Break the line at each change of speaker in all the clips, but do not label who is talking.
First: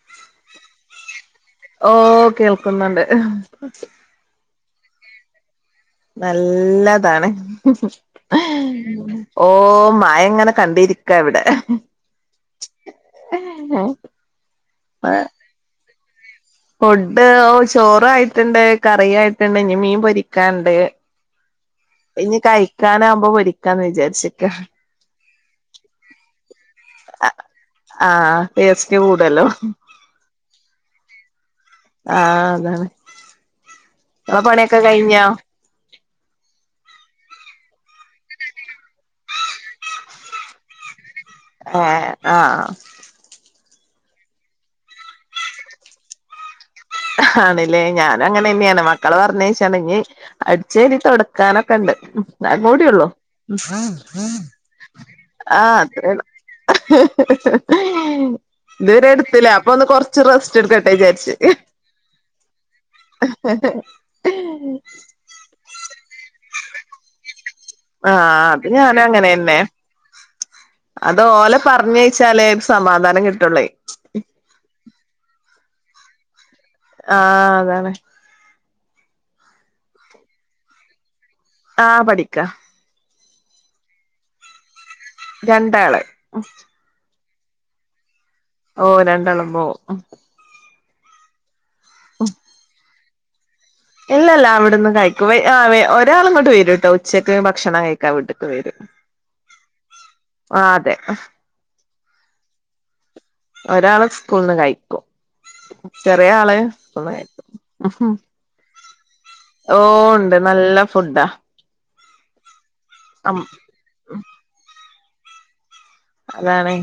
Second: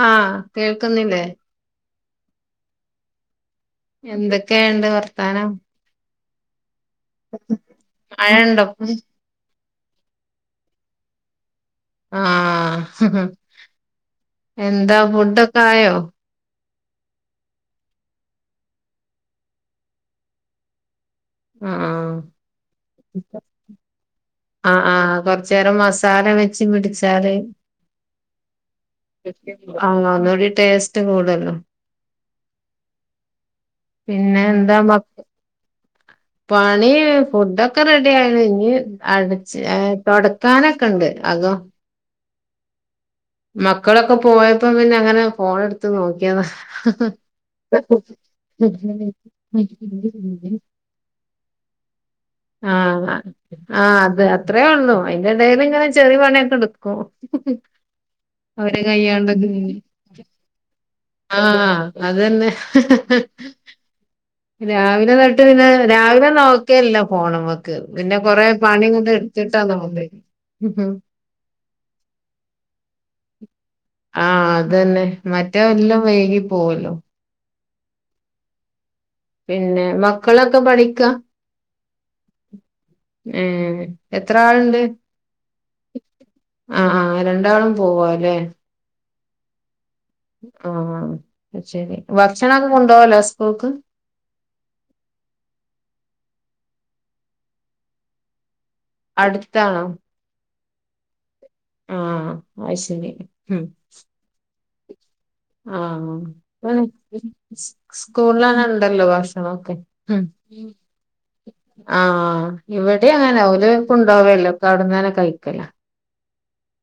ആഹ് കേൾക്കുന്നില്ലേ?
ഓഹ് കേൾക്കുന്നുണ്ട്
എന്തെക്കെയുണ്ട് വർത്താനം
നല്ലതാണ്
മഴ ഉണ്ടോ ഇപ്പം
ഓഹ് മഴ ഇങ്ങനെ കണ്ടിരിക്ക ഇവിടെ
ആഹ് എന്താ ഫുഡൊക്കായോ?
ഫുഡ്‌ ഓഹ് ചോറായിട്ടുണ്ട് കറിയായിട്ടുണ്ട് ഇനി മീൻ പൊരിക്കാണ്ട്
ആഹ്
അത് ഇഞ് കഴിക്കാനാവുമ്പോ പൊരിക്കാന്ന് വിചാരിച്ച്
ആഹ് ആഹ് കൊറച്ചേരം മസാല വെച്ച് പിടിച്ചാല്
ആഹ് ടേസ്റ്റ് കൂടുവല്ലോ?
ആഹ് ഒന്നൂടി ടേസ്റ്റ് കൂടുവല്ലോ
ആഹ് അതാണ്
പിന്നെ
ഇങ്ങളെ
എന്താ
പണിയൊക്കെ
മക്
കഴിഞ്ഞോ?
പണി ഫുഡൊക്കെ റെഡിയായിണ് ഇഞ്ഞ് അടച്ച് തൊട ക്കാനൊക്കെണ്ട് അകം
ഏഹ് ആഹ്
മക്കളൊക്കെ പോയപ്പോ പിന്നെ അങ്ങനെ ഫോണ് എടുത്ത് നോക്കിയത
ആണ്ല്ലേ? ഞാനങ്ങനെ തന്നെയാണ് മക്കളെ പറഞ്ഞയച്ചാണ്ട് ഇഞ്ഞ്
നോക്കിയതാ
അടിച്ചരി തൊടക്കാനൊക്കെണ്ട് അഹ് കൂടിയൊള്ളൂ
ആഹ് ആഹ് അത് അത്രേ ഒള്ളൂ അയിന്റെ എടേല്
ആഹ്
ഇങ്ങനെ
അത്രേ
ചെറിയ
ഒള്ളു
പണിയൊക്കെ എടുക്കും അവരെ
ഇതുവരെ
കൈയ്യോണ്ടൊക്കെ
ഇട്ത്തില്ലേ അപ്പൊ ഒന്ന് കൊറച്ച് റസ്റ്റ് എടുക്കട്ടെ വിചാരിച്ചു
ആഹ് അതന്നെ രാവിലെ ഇന്നെട്ട് പിന്നെ രാവിലെ നോക്കേല്ല ഫോണ് മ്മക്ക് പിന്നെ കൊറേ
ആഹ് അത് ഞാനും
പണിങ്ങട്ട്
അങ്ങനെന്നെ
എടുത്തിട്ടാ നോക്ക
അത് ഓലെ പറഞ്ഞയ്ച്ചാലേ ഒരു സമാധാനം കിട്ടൊള്ളേ
ആഹ്, അത് തന്നെ. മറ്റേ എല്ലാം വൈകി പോവല്ലോ?
ആഹ്, അതാണ്.
പിന്നെ, മക്കളൊക്കെ പഠിക്കാ.
ആഹ്, പഠിക്ക.
ഏ, എത്ര ആളുണ്ട്?
രണ്ടാള്
ആഹ്, ആഹ്, രണ്ടാളും പോവാ അല്ലേ.
ഓ, രണ്ടാളും പോവും
ആഹ്, ശരി ഭക്ഷണൊക്കെ കൊണ്ടു പോവല്ല സ്കൂൾക്ക്.
ഇല്ല ല്ല അവിടുന്ന് കഴിക്കും. വെ ആ വെ ഒരാളങ്ങോട്ട് വരും. കേട്ടോ ഉച്ചക്ക് ഭക്ഷണം കഴിക്കാൻ വീട്ടിൽക്ക് വരും.
അടുത്താണോ?
ആഹ്, അതെ.
ആഹ്, അത് ശരി. ഉം
ഒരാള് സ്കൂളന്ന് കഴിക്കും.
ആഹ്,
ചെറിയ ആള് സ്കൂൾന്ന്
ഇപ്പൊ സ്,
കഴിക്കും
സ്കൂളിലന്നെ ഉണ്ടല്ലോ? ഭക്ഷണം നോക്കെ
ഓ
ഉം,
ഉണ്ട്
ഉം
നല്ല ഫുഡാ
ആഹ്, ഇവിടെ അങ്ങന ഓല്. പ്പൊ കൊണ്ട് പോവാറില്ല, പ്പൊ അവിടന്ന ന്നെ കഴിക്കല.
അതാണ്.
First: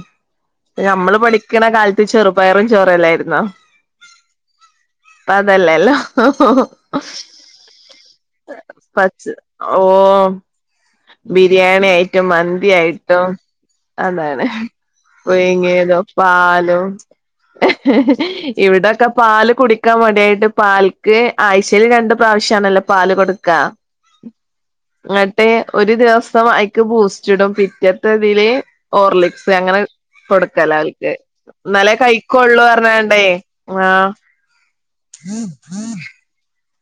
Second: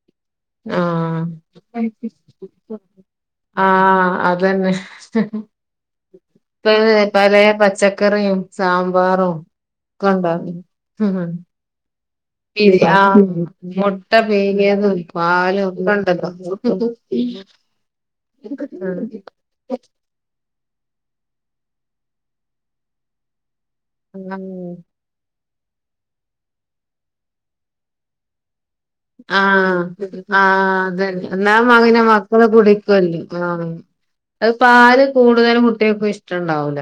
നമ്മള്
ആഹ്,
പഠിക്കണ കാലത്ത് ചെറുപയറും ചോറല്ലായിരുന്നോ
ആഹ്, അത് തന്നെ.
ഇപ്പ അതല്ലല്ലോ
ഇപ്പോൾ [unintelligible] പല പച്ചക്കറിയും
പച്ച
സാമ്പാറും.
ഓ
[unintelligible]
ബിരിയാണി, ആയിട്ടും മന്തി,
പിരി ആഹ്
ആയിട്ടും.
മുട്ട
അതാണ്.
പീങ്ങിയതും പാലും ഒക്കെ
പുഴുങ്ങിയതും
ഉണ്ടല്ലോ
പാലും. ഇവിടെക്കെ പാല് കുടിക്കാൻ മടിയാ യിട്ട്. പാൽക്ക് ആഴ്ചയിൽ രണ്ട് പ്രാവശ്യണ ല്ലോ? പാല് കൊടുക്കാ.
[unintelligible]
എന്നിട്ട്, ഒരു ദിവസം അതിൽക്ക് ബൂസ്റ്റ് ഇടും. പിറ്റത്ത ഇതില് ഹോർലിക്സ് അങ്ങനെ
ആഹ്,
കൊടുക്കല
ആഹ്
അവൽക്ക്
അതന്നെ, എന്നാ മകന
എന്നാലേ
പിന്നെ മക്കള്
കഴിക്കൊള്ളൂ
കുടിക്കുവല്ലോ?
പറഞ്ഞാണ്ടേ
ആഹ് അത് പാല് കൂടുതലും കുട്ടികൾക് ഇഷ്ടം ഉണ്ടാവൂല.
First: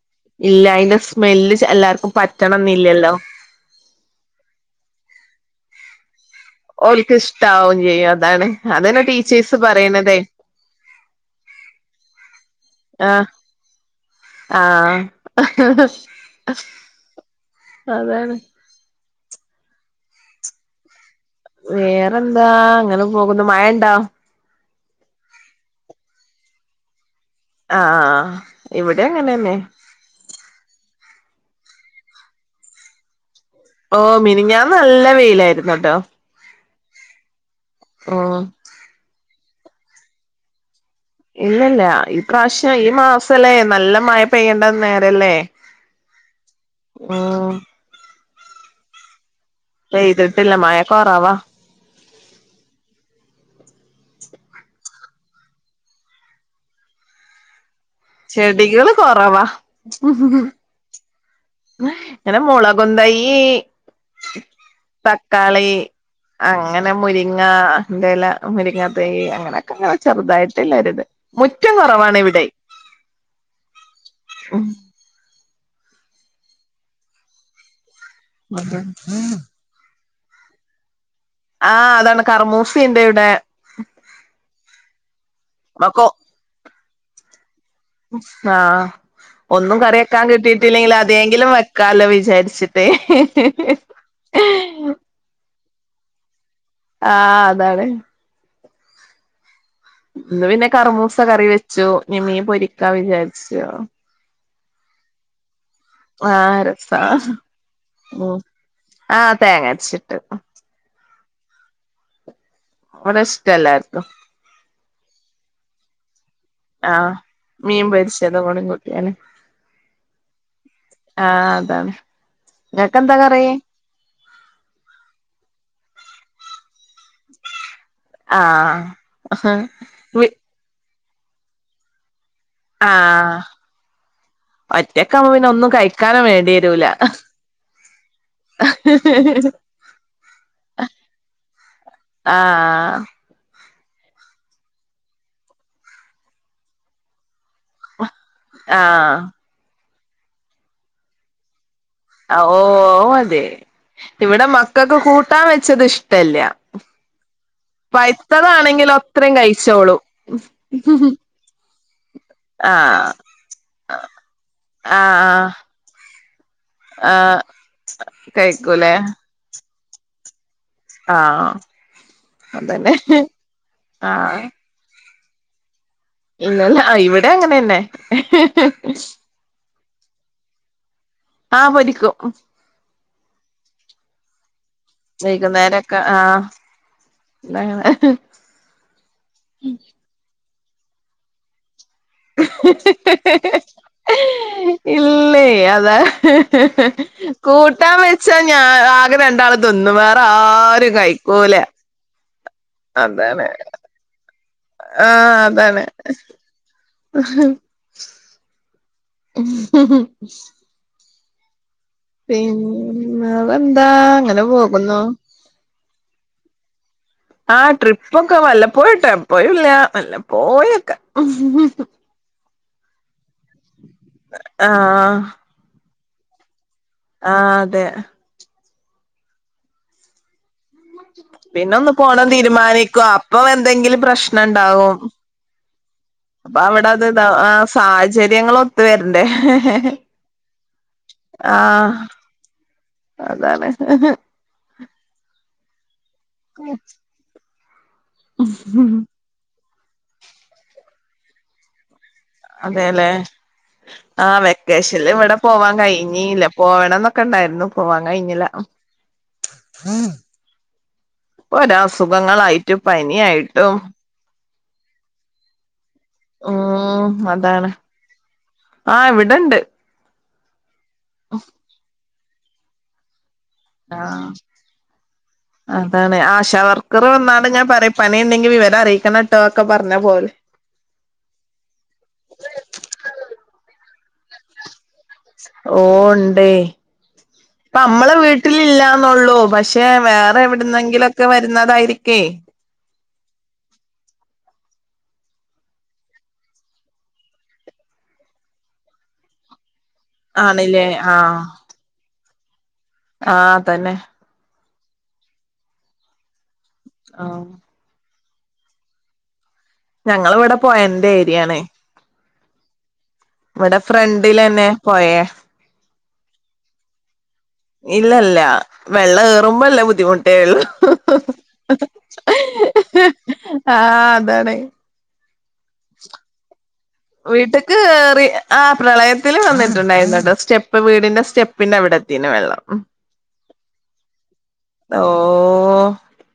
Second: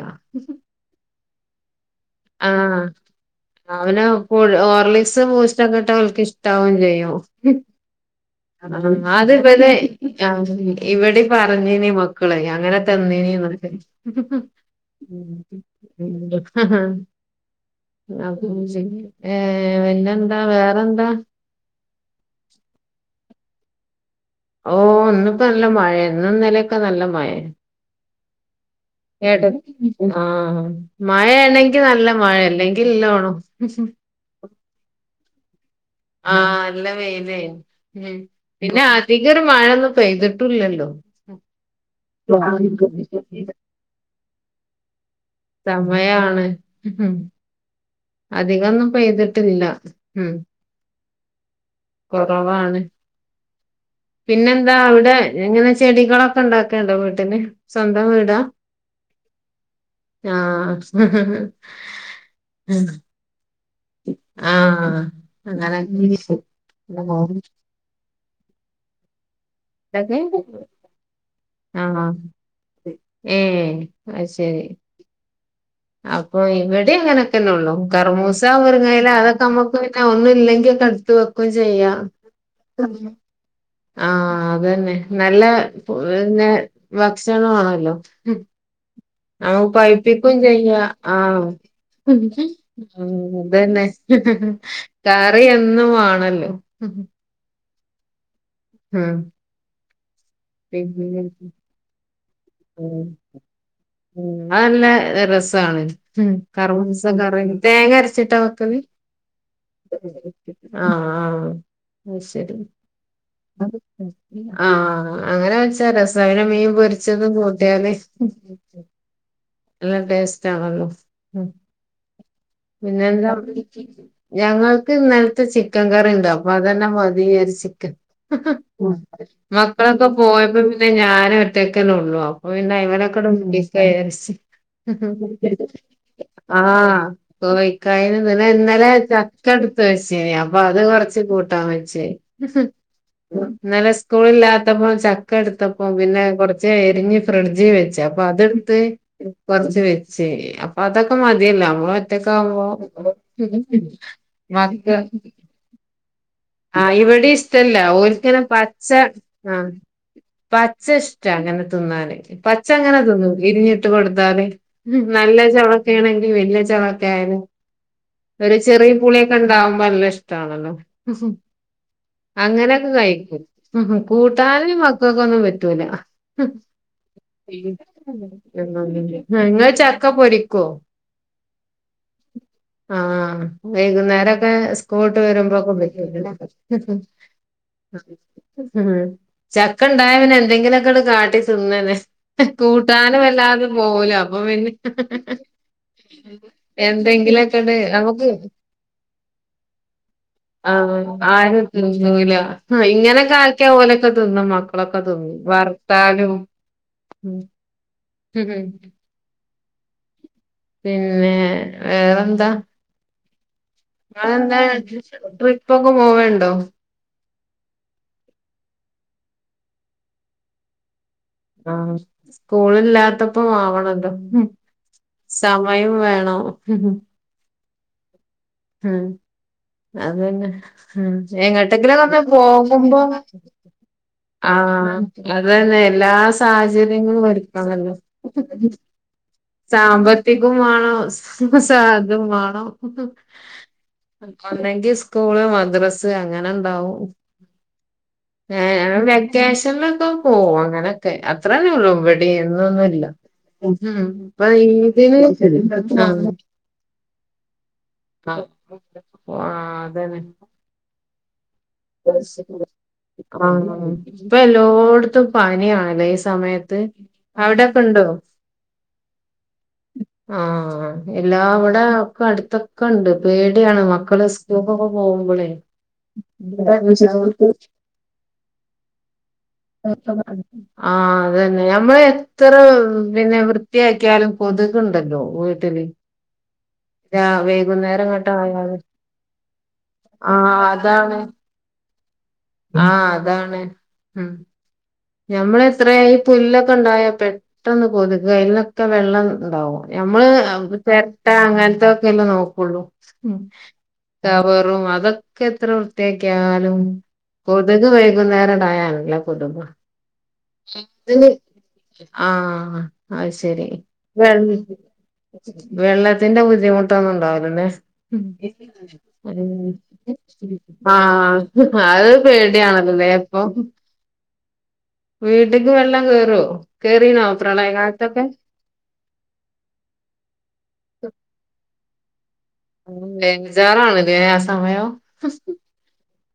ഇല്ല, അതിന്റെ സ്മെല്ല് എല്ലാവർക്കും പറ്റണം എന്നില്ല ല്ലോ?
ആഹ്, പിന്നെ ഹോർലിക്സ്, ബൂസ്റ്റൊ ക്കെ ട്ട ഓല്ക്ക് ഇഷ്ടാവും
ഓൽക്ക്
ചെയ്യും.
[unintelligible] അതന്നെ
അത്
ടീച്ചേഴ്സ്
ഇവല്,
പറയണതേ
ആഹ്, ഇവിടെ പറഞ്ഞിന് മക്കള് അങ്ങനെ തന്നീ
ആഹ്
നീന്ന്.
ആഹ്
[unintelligible]
അതാണ്
അത് [unintelligible] ഏ പിന്നെ ന്താ വേറെ ന്താ.
വേറെന്താ, അങ്ങനെ പോകുന്നു. മഴ ഉണ്ടോ?
ഓ, ന്ന് പ്പൊ നല്ല മഴ ഇന്നും ഇന്ന ലൊക്കെ നല്ല മഴയാ.
ആഹ്, ആഹ്, ആഹ്
എട ആഹ്, മഴയാണെങ്കി നല്ല മഴ അല്ലെങ്കിൽ, നല്ലോണം
ഓ മിനുഞ്ഞാന്ന് നല്ല വെയിലായിരുന്നു ട്ടോ?
ആഹ്, നല്ല വെയിൽ ആയിരുന്നു.
ഓ
പിന്നെ, അധിക ഒരു മഴയൊന്നും പെയ്തിട്ടില്ല ല്ലോ?
ഇല്ല ല്ല. ഈ പ്രാവശ്യം ഈ മാസല്ലേ നല്ല മഴ പെയ്യേണ്ട നേരല്ലേ?
സമയാണ്
ഉം
അധികം ഒന്നും പെയ്തിട്ടില്ല. ഉം
പെയ്ത്ട്ട്ല്ല മഴ കൊറവ.
കൊറവാണ്. പിന്നെെന്താ അവിടെ. എങ്ങനെ ചെടികളൊക്കെ ഇണ്ടാക്കേണ്ടോ വീട്ടില്. സ്വന്തം വീട.
ചെടികള് കൊറവാ
ആഹ്.
ഇങ്ങനെ മുളകും തയ്യി
ആഹ്
തക്കാളി,
അങ്ങനെ
അങ്ങനെ
ഇതൊക്കെ
മുരിങ്ങൻ്റെല. മരിങ്ങ തയ്യ്. അങ്ങനൊക്കെ ഇങ്ങനെ ചെറുതായിട്ടില്ല ഒരുത്. മുറ്റം
ആഹ്
കൊറവാണ് ഇവിടെ.
ഏഹ് അഹ് ശരി അപ്പൊ ഇവെടെ അങ്ങനൊക്കെന്നെകറ്മൂസ,
അതെ
മുരിങ്ങ ഇല അതൊക്കെ നമ്മു ക്കും ഒന്നും ഇല്ലെങ്കി ഒക്കെ എടുത്ത് വെ
ആഹ് അതാണ്. കറ്മൂസിം ഇണ്ട് ഇവിടെ
ആഹ് അതെന്നെ നല്ല
മക്കോ
പിന്നെ ഭക്ഷണു അണല്ലോ
ആഹ്
ആ
ഒന്നും കറി വെക്കാൻ
പായിപ്പിക്കും ചെയ്യാ.
കിട്ടിയിട്ടില്ലെങ്കിൽ
ആഹ്
അതെങ്കിലും വെക്കാലോ വിചാരിച്ചിട്ടേ
അതന്നെ കറിയെന്നും വാണല്ലോ
ആഹ് അതാണ്
ഉം
ഇന്ന് പിന്നെ കറുമൂസ കറി വെച്ചു. ഇനി മീൻ പൊരിക്കാ
ഉം
വിചാരിച്ചു.
ഉം ഇന്നാ നല്ല രസാണ്. ഉം
ആഹ് രസാ
കറ്മൂസ കറി തേങ്ങ അരച്ചിട്ടാ
ഉം
വെക്കല്.
ആഹ് തേങ്ങ അരച്ചിട്ട്
ആഹ് ആഹ് അഹ് ശരി
ഇവടെ ഇഷ്ട
അത്
എല്ലാർക്കും.
ആഹ് അങ്ങനെ വെച്ചാ രസാ. പിന്നെ മീൻ
ആഹ്
പൊരിച്ചത്
മീൻ
കൂട്ട്യാല്
പൊരിച്ചതും കൂടി കൂട്ടിയാല്
നല്ല ടേസ്റ്റ് ആണല്ലൊ.
ആഹ് അതാണ്. ഇങ്ങക്കെന്താ
പിന്നെന്താ
കറി
ഞങ്ങൾക്ക് ഇന്നെൽത്തെ ചിക്കൻ കറിണ്ട്. അപ്പൊ അതന്നെ മതി [unintelligible] വിചാരിച്ച്ക്ക.
ആഹ്
ഉം
ആഹ്
മക്കളൊക്കെ
വി
പോയപ്പം പിന്നെ ഞാന് ഒറ്റക്കന്നെ ഒള്ളു അപ്പോ പിന്നെ അയിമല് ഒക്കെ
ആഹ്
ആണ്ട് ചെയ്യാ
ഒറ്റക്കാവുമ്പോ പിന്നെ
വിചാരിച്ച്
ഒന്നും കഴിക്കാനും വേണ്ടി വരൂല
ആഹ് [unintelligible] ഇന്നലെ ചക്ക എടുത്ത് വെച്ചീനി. അപ്പൊ അത് കൊറച്ച് കൂട്ടാൻ വെച്ച്
ആഹ്
ഇന്നലെ സ്കൂളില്ലാത്തപ്പോ ചക്ക എടുത്തപ്പോ പിന്നെ കൊറച്ച് എരിഞ്ഞ് ഫ്രിഡ്ജ് വെ ച്ച് അപ്പൊ അതെടുത്ത്
ആഹ്
കുറച്ച് വെച്ച് അപ്പൊ അതൊക്കെ മതിയല്ലോ നമ്മള്
ഓ
ഒറ്റക്കാവുമ്പം
അതെ ഇവിടെ
മക്കൾ
മക്കൾക്ക് കൂട്ടാൻ വെച്ചത് ഇഷ്ടല്ല
ആ ഇവടിം ഇഷ്ടല്ല. ഓല്ക്ക് ഇങ്ങനെ പച്ച
പഴുത്തതാണെങ്കിലോ അത്രയും
ആ
കഴിച്ചോളും
പച്ച ഇഷ് ടാ അങ്ങനെ തിന്നാന്. പച്ച അങ്ങനെ
ആഹ്
തിന്നും. എരുഞ്ഞിട്ട് കൊടുത്താല് നല്ല
ആഹ്
ചോള ആണെങ്കി വലിയ ചോളൊക്കെ ആയാല്
ആഹ്
ഒരു ചെറിയ
കഴിക്കൂലേ
പുളിയൊക്കെ ഉണ്ടാവുമ്പോ നല്ല ഇഷ്ടാണല്ലോ
ആഹ്
അങ്ങനൊക്കെ
അതന്നെ
കഴിക്കും ഉം ഉം
ആഹ്
കൂട്ടാന്. ഇവക്കൊന്നും പറ്റൂല.
ഇന്നല്ല ഇവിടെ അങ്ങനെന്നെ
നിങ്ങൾ ചക്ക പൊരിക്ക
ആഹ് പൊരിക്കും
ആഹ് വൈകുന്നേരൊക്കെ സ്കൂൾ വിട്ട് വരുമ്പോക്കെ
വൈകുന്നേരൊക്കെ ആഹ്
[unintelligible] ചക്ക ഇണ്ടായാ പിന്നെ എന്തെങ്കിലൊക്കെ ഇട് കാട്ടി തിന്നെനെ കൂട്ടാനും വല്ലാതും പോവൂല അപ്പൊ പിന്നെ
ഇല്ലേ അതാ
എന്തെങ്കിലൊക്കെണ്ട്
കൂട്ടാൻ
നമുക്ക്
വെച്ചാ ഞാ ആകെ രണ്ടാള് തിന്നും വേറാരും
ആഹ്
കഴിക്കൂല.
ആരും തിന്നൂല. ആഹ് ഇങ്ങനൊക്കെ
അതാണ്
ആക്കിയാ ഓലൊക്കെ തിന്നും മക്കളൊക്കെ തിന്നും
ആഹ് അതാണ്
വർത്താലും ഉം ഉം
ഉഹെഹെ
പിന്നെ വേറെന്താ
വേറന്താ അങ്ങനെ
നിങ്ങളെന്താ
പോകുന്നു.
ട്രിപ്പൊക്കെ പോവണ്ടോ
ആഹ് ട്രിപ്പൊക്കെ വല്ലപ്പോയുട്ടോ എപ്പയുല്ല വല്ലപ്പോയൊക്കെ.
ആഹ് സ്കൂളില്ലാത്തപ്പം ആവണല്ലോ.
ആഹ്
സമയും വേണം.
ആഹ് അതെ.
ഉം അതന്നെ. ഉം
പിന്നെ ഒന്ന്
എങ്ങട്ടെങ്കിലൊക്കൊന്ന്
പോണം തീരുമാനിക്കും
പോകുമ്പം
അപ്പൊ എന്തെങ്കിലും പ്രശ്നം ഉണ്ടാവും
ആഹ് അതന്നെ എല്ലാ
അപ്പൊ അവിടെ അത്
സാഹചര്യങ്ങളും
ഇതാ ആഹ്
ഒരുക്കണല്ലോ.
സാഹചര്യങ്ങൾ ഒത്തു വരണ്ടേ
സാമ്പ ത്തികും വാണം സാ
ആഹ്
ഇതും വാണം.
അതാണ്.
ഒന്നെങ്കി സ്കൂള് മദ്രസ് സ് അങ്ങനെണ്ടാവും ഏഹ് ഞങൾ വെ ക്കേഷൻലൊക്കെ പോവും. അങ്ങനൊക്കെ. അത്രെന്നൊള്ളൂ ഇവെ ടിം യെന്നൊന്നുല്ല.
അതെല്ലേ
ഹും
ആഹ്
ഇപ്പ ഈദ്ന്, ആഹ്
പോവണംന്നൊക്കെ ഇണ്ടായിരുന്നു പോവാൻ കഴിഞ്ഞില.
ആഹ് അതന്നെ
പ്പ വരാ ഹസ്
[unintelligible] ആഹ് ഇപ്പ എല്ലോട്ത്തും പനിയാണ് ല്ലേ. ഇ സമയത്ത്
ഉം അതാണ്
അവിടെക്കെ ണ്ടോ?
ആഹ് ഇവിടെണ്ട്.
ആഹ് എല്ലാ വടെ ഒക്കെ അടുത്തൊക്ക്ണ്ട്. പേടിയാണ് മക്കള്
ആഹ്
സ്കൂൾക്കൊക്കെ പോകുമ്പളേ.
അതാണ്. ആശ വർക്കർ വന്നാണ്ട് ഇങ്ങനെ പറ്യും പനിണ്ടെങ്കി വിവരം അറിയിക്കണം ട്ടോ ക്കെ പറഞ്ഞാ പോവല്.
ആഹ് അത് തന്നെ. ഞമ്മള് എത്ര പിന്നെ വൃത്തിയാക്കിയാലും കൊതുക്ണ്ടല്ലോ.
ഓഹ് ണ്ടേ. ഇപ്പ
വൈകുന്നേരം
നമ്മളെ
ഇങ്ങോട്ട് ആയാല്
വീട്ടിലില്ലാന്നൊള്ളൂ പക്ഷെ വേറെ
ആഹ് അതാണ്
എവിട്ന്നെങ്കിലൊക്കെ വ ര്ന്നതായിരിക്കേ.
ആഹ് അതാണ്. ഉം ഞമ്മൾ എത്രേ പുല്ലൊക്കെ ഇണ്ടായാ പെ ട്ടെന്ന് കൊതുക് അയിൽനൊക്കെ വെള്ളം ണ്ടാവും. ഞമ്മള്
ആണില്ലേ
ചെര്ട്ട
ആഹ്
അങ്ങൻത്തൊക്കെല്ലേ നോക്കൊള്ളൂ.
ആഹ് തന്നെ
കവറും അതൊക്കെ എത്ര വൃത്തിയാക്കിയാലും.
ആഹ്.
ഇവൽക്ക് വൈകുന്നേരാണ്ടായാ നല്ല പുതുമ.
ഞങ്ങളവട
[unintelligible] ആഹ് അഹ് ശരി.
ഇവിടെ
വെ
ഫ്രണ്ടിലന്നെ പൊയേ
വെള്ളത്തിന്റെ ബുദ്ധിമുട്ടൊന്നും ഉണ്ടാവൂല്ല ലെ.
ഇല്ലല്ല. വെള്ള ഏറുമ്പല്ലെ ബുദ്ധിമുട്ടേള്ളു.
ആഹ് അത് പേടിയാണല്ലേ
ആഹ് അതാണെ.
വീട്ടിക്ക് വെള്ളം കേറോ കേറീന്നോ പ്രളയകാലത്തൊക്കെ
ആ പ്രളയത്തില് വന്നിട്ടുണ്ടായിരുന്നട്ടോ സ്റ്റെപ്പ് വീടിന്റെ സ്റ്റെപ്പിന്റെ അവിടെത്തീന്ന്‌ വെള്ളം
ബെജ്ജാറാണിലേ ആ സമയം
ഓഹ്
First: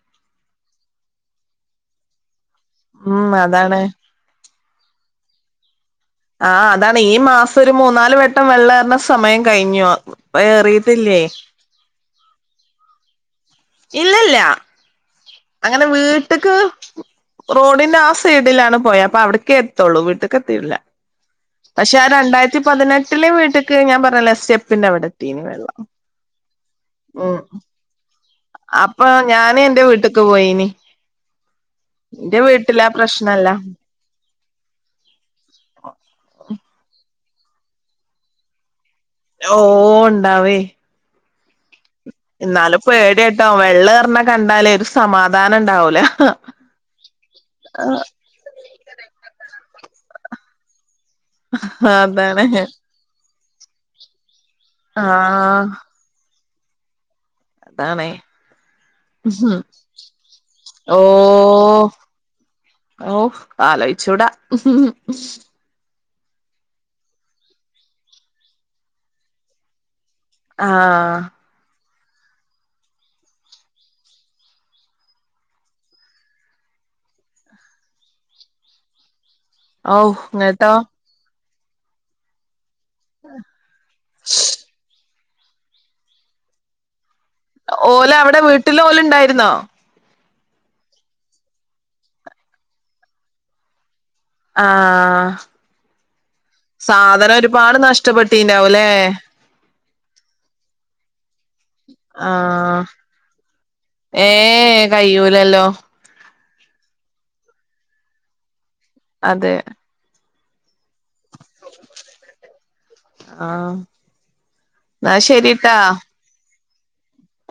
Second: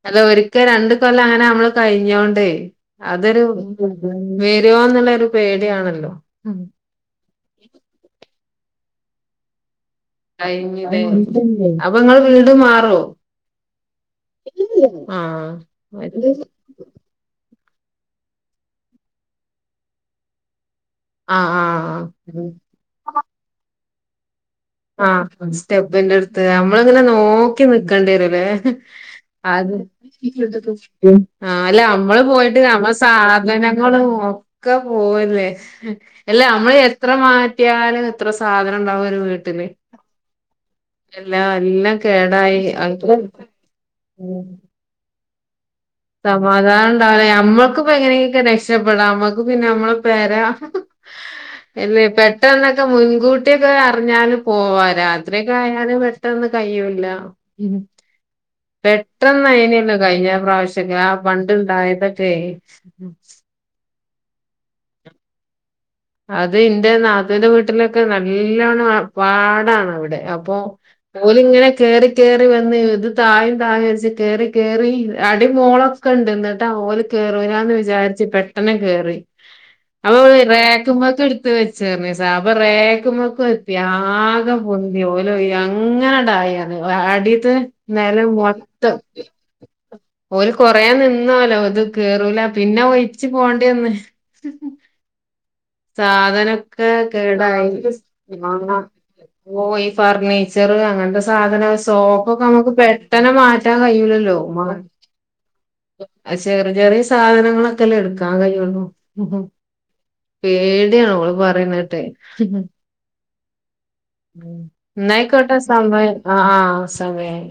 അല്ല ഒരിക്കെ രണ്ട് കൊല്ലം അങ്ങനെ നമ്മള് കഴിഞ്ഞോണ്ടേ
ഉം
അതൊരു
അതാണ്
വെരോ ന്നുള്ളൊരു പേടിയാണല്ലോ
ആ
ഉം
അതാണ് ഈ മാസം ഒരു മൂന്നാല് വട്ടം വെള്ളേർണ സമയം കഴിഞ്ഞു
കഴിഞ്ഞ്തെ
ഏറിയിട്ടില്ലേ
അപ്പൊ ങ്ങള് വീട് മാറോ?
ഇല്ലില്ല
ആഹ്
അങ്ങനെ
അത്
വീട്ട്ക്ക് റോഡിന്റെ ആ സൈഡിലാണ് പൊയ അപ്പൊ അവ്ട്ക്കേ എത്തുള്ളൂ വീട്ട്ക്ക് എത്തീട്ടില്ല
ആഹ്
പക്ഷെ
ആഹ്
ആ രണ്ടായിരത്തി പതിനെട്ടില് വീട്ട്ക്ക് ഞാൻ പറഞ്ഞല്ലേ സ്റ്റെ
ആ സ്റ്റെപ്പിന്റെട്ത്ത് നമ്മളിങ്ങനെ
ഉം
നോക്കി നിക്കണ്ടിഎരൂലേ
അപ്പൊ ഞാന് എന്റെ വീ
ആ അല്ല നമ്മള്
എന്റെ
പോയിട്ട്
വീട്ടിലാ
നമ്മ
പ്രശ്നല്ല
സാധനങ്ങള് ഒ ഒക്കെ പോവല്ലേ എല്ല നമ്മള് എത്ര മാറ്റിയാലും എത്ര സാധനം ഉണ്ടാവും ഒരു വീ
ഓ ഇണ്ടാവേ
എല്ലാ എല്ല
ഇന്നാലും പേട്യ ട്ടോ വെള്ളേറ്ണ കണ്ടാലേ ഒരു സമാധാനം ഇണ്ടാവൂല
സമാധാനം ഇണ്ടാവൂലേ നമ്മക്കിപ്പ എങ്ങനെയൊക്കെ രക്ഷപ്പെടാം നമ്മക്ക് പിന്നെ നമ്മള പെര അല്ലെ
അതാണ്
പെട്ടെന്നൊക്കെ മുൻകൂ കുട്ടിയൊക്കെ അറിഞ്ഞാലും പോവാ രാത്രി ഒക്കെ
ആഹ്
ആയാല് പെട്ടെന്ന് കയ്യൂല്ല ഉം
അതാണേ
പെട്ടെന്ന് അയിനല്ലോ കഴിഞ്ഞ പ്രാവശ്
ഓ
യാ പണ്ട് ഇണ്ടായതൊക്കെ
ആലോയ്ച്ചൂടാ
അത് ഇന്റെ നാത്തൂന്റെ വീട്ടിലൊക്കെ നല്ലോണം പാടാണ് അവിടെ അപ്പൊ
ആഹ്
ഓല് ഇങ്ങനെ കേറി കേറി വന്ന്‌ ഇത് തായും തായും വിചാരിച്ചു കേറി കേറി അടിമോളൊക്കെണ്ട് ഇന്നിട്ട ഓല് കേറൂലാന്ന് വിളിച്ചു പെട്ടെന്ന് കേറി
ഔ ഹ് ങ്ങേറ്റോ ട്ടോ
ക്ക്‌ മെക്ക് എടുത്ത് വെച്ചേർന്ന് സാബ റേക്കുമ്മെക്ക് എത്തി ആകെ പൊന്തി ഒ ല്ലൊയ് അങ്ങനെണ്ടായി അത് അടീത്തത്
ഓല്
നെലം
അവിടെ വീട്ടില്
മൊത്തം
ഓലുണ്ടായിരുന്നോ
ഓല് കൊറയാൻ നിന്നോലോ ഇത് കേറൂല പിന്നെ ഒയിച്ച് പോണ്ടേ ഒന്ന്
ആഹ്
സാധനൊക്കെ
സാധനം
കേടായി
ഒരുപാട് നഷ്ടപ്പെട്ടീണ്ടാവുംല്ലേ
ഓ ഈ ഫർണീച്ചറ് അങ്ങനത്തെ സാധന സോപ്പൊക്കെ നമുക്ക്
ആഹ്
പെട്ടെന്ന് മാ റ്റാ കയ്യൂലല്ലോ മ
ഏ കയ്യൂലല്ലോ
ചെറിയ ചെറിയ സാധനങ്ങളൊക്കെല്ലേ എടുക്കാൻ കഴിയുള്ളു
അതെ
പേടിയാണ ഓള് പറയുണേട്ടെ
ആ
ഉം ഇന്നയ്ക്കോട്ടെ സമയ് ആ ആ സമായി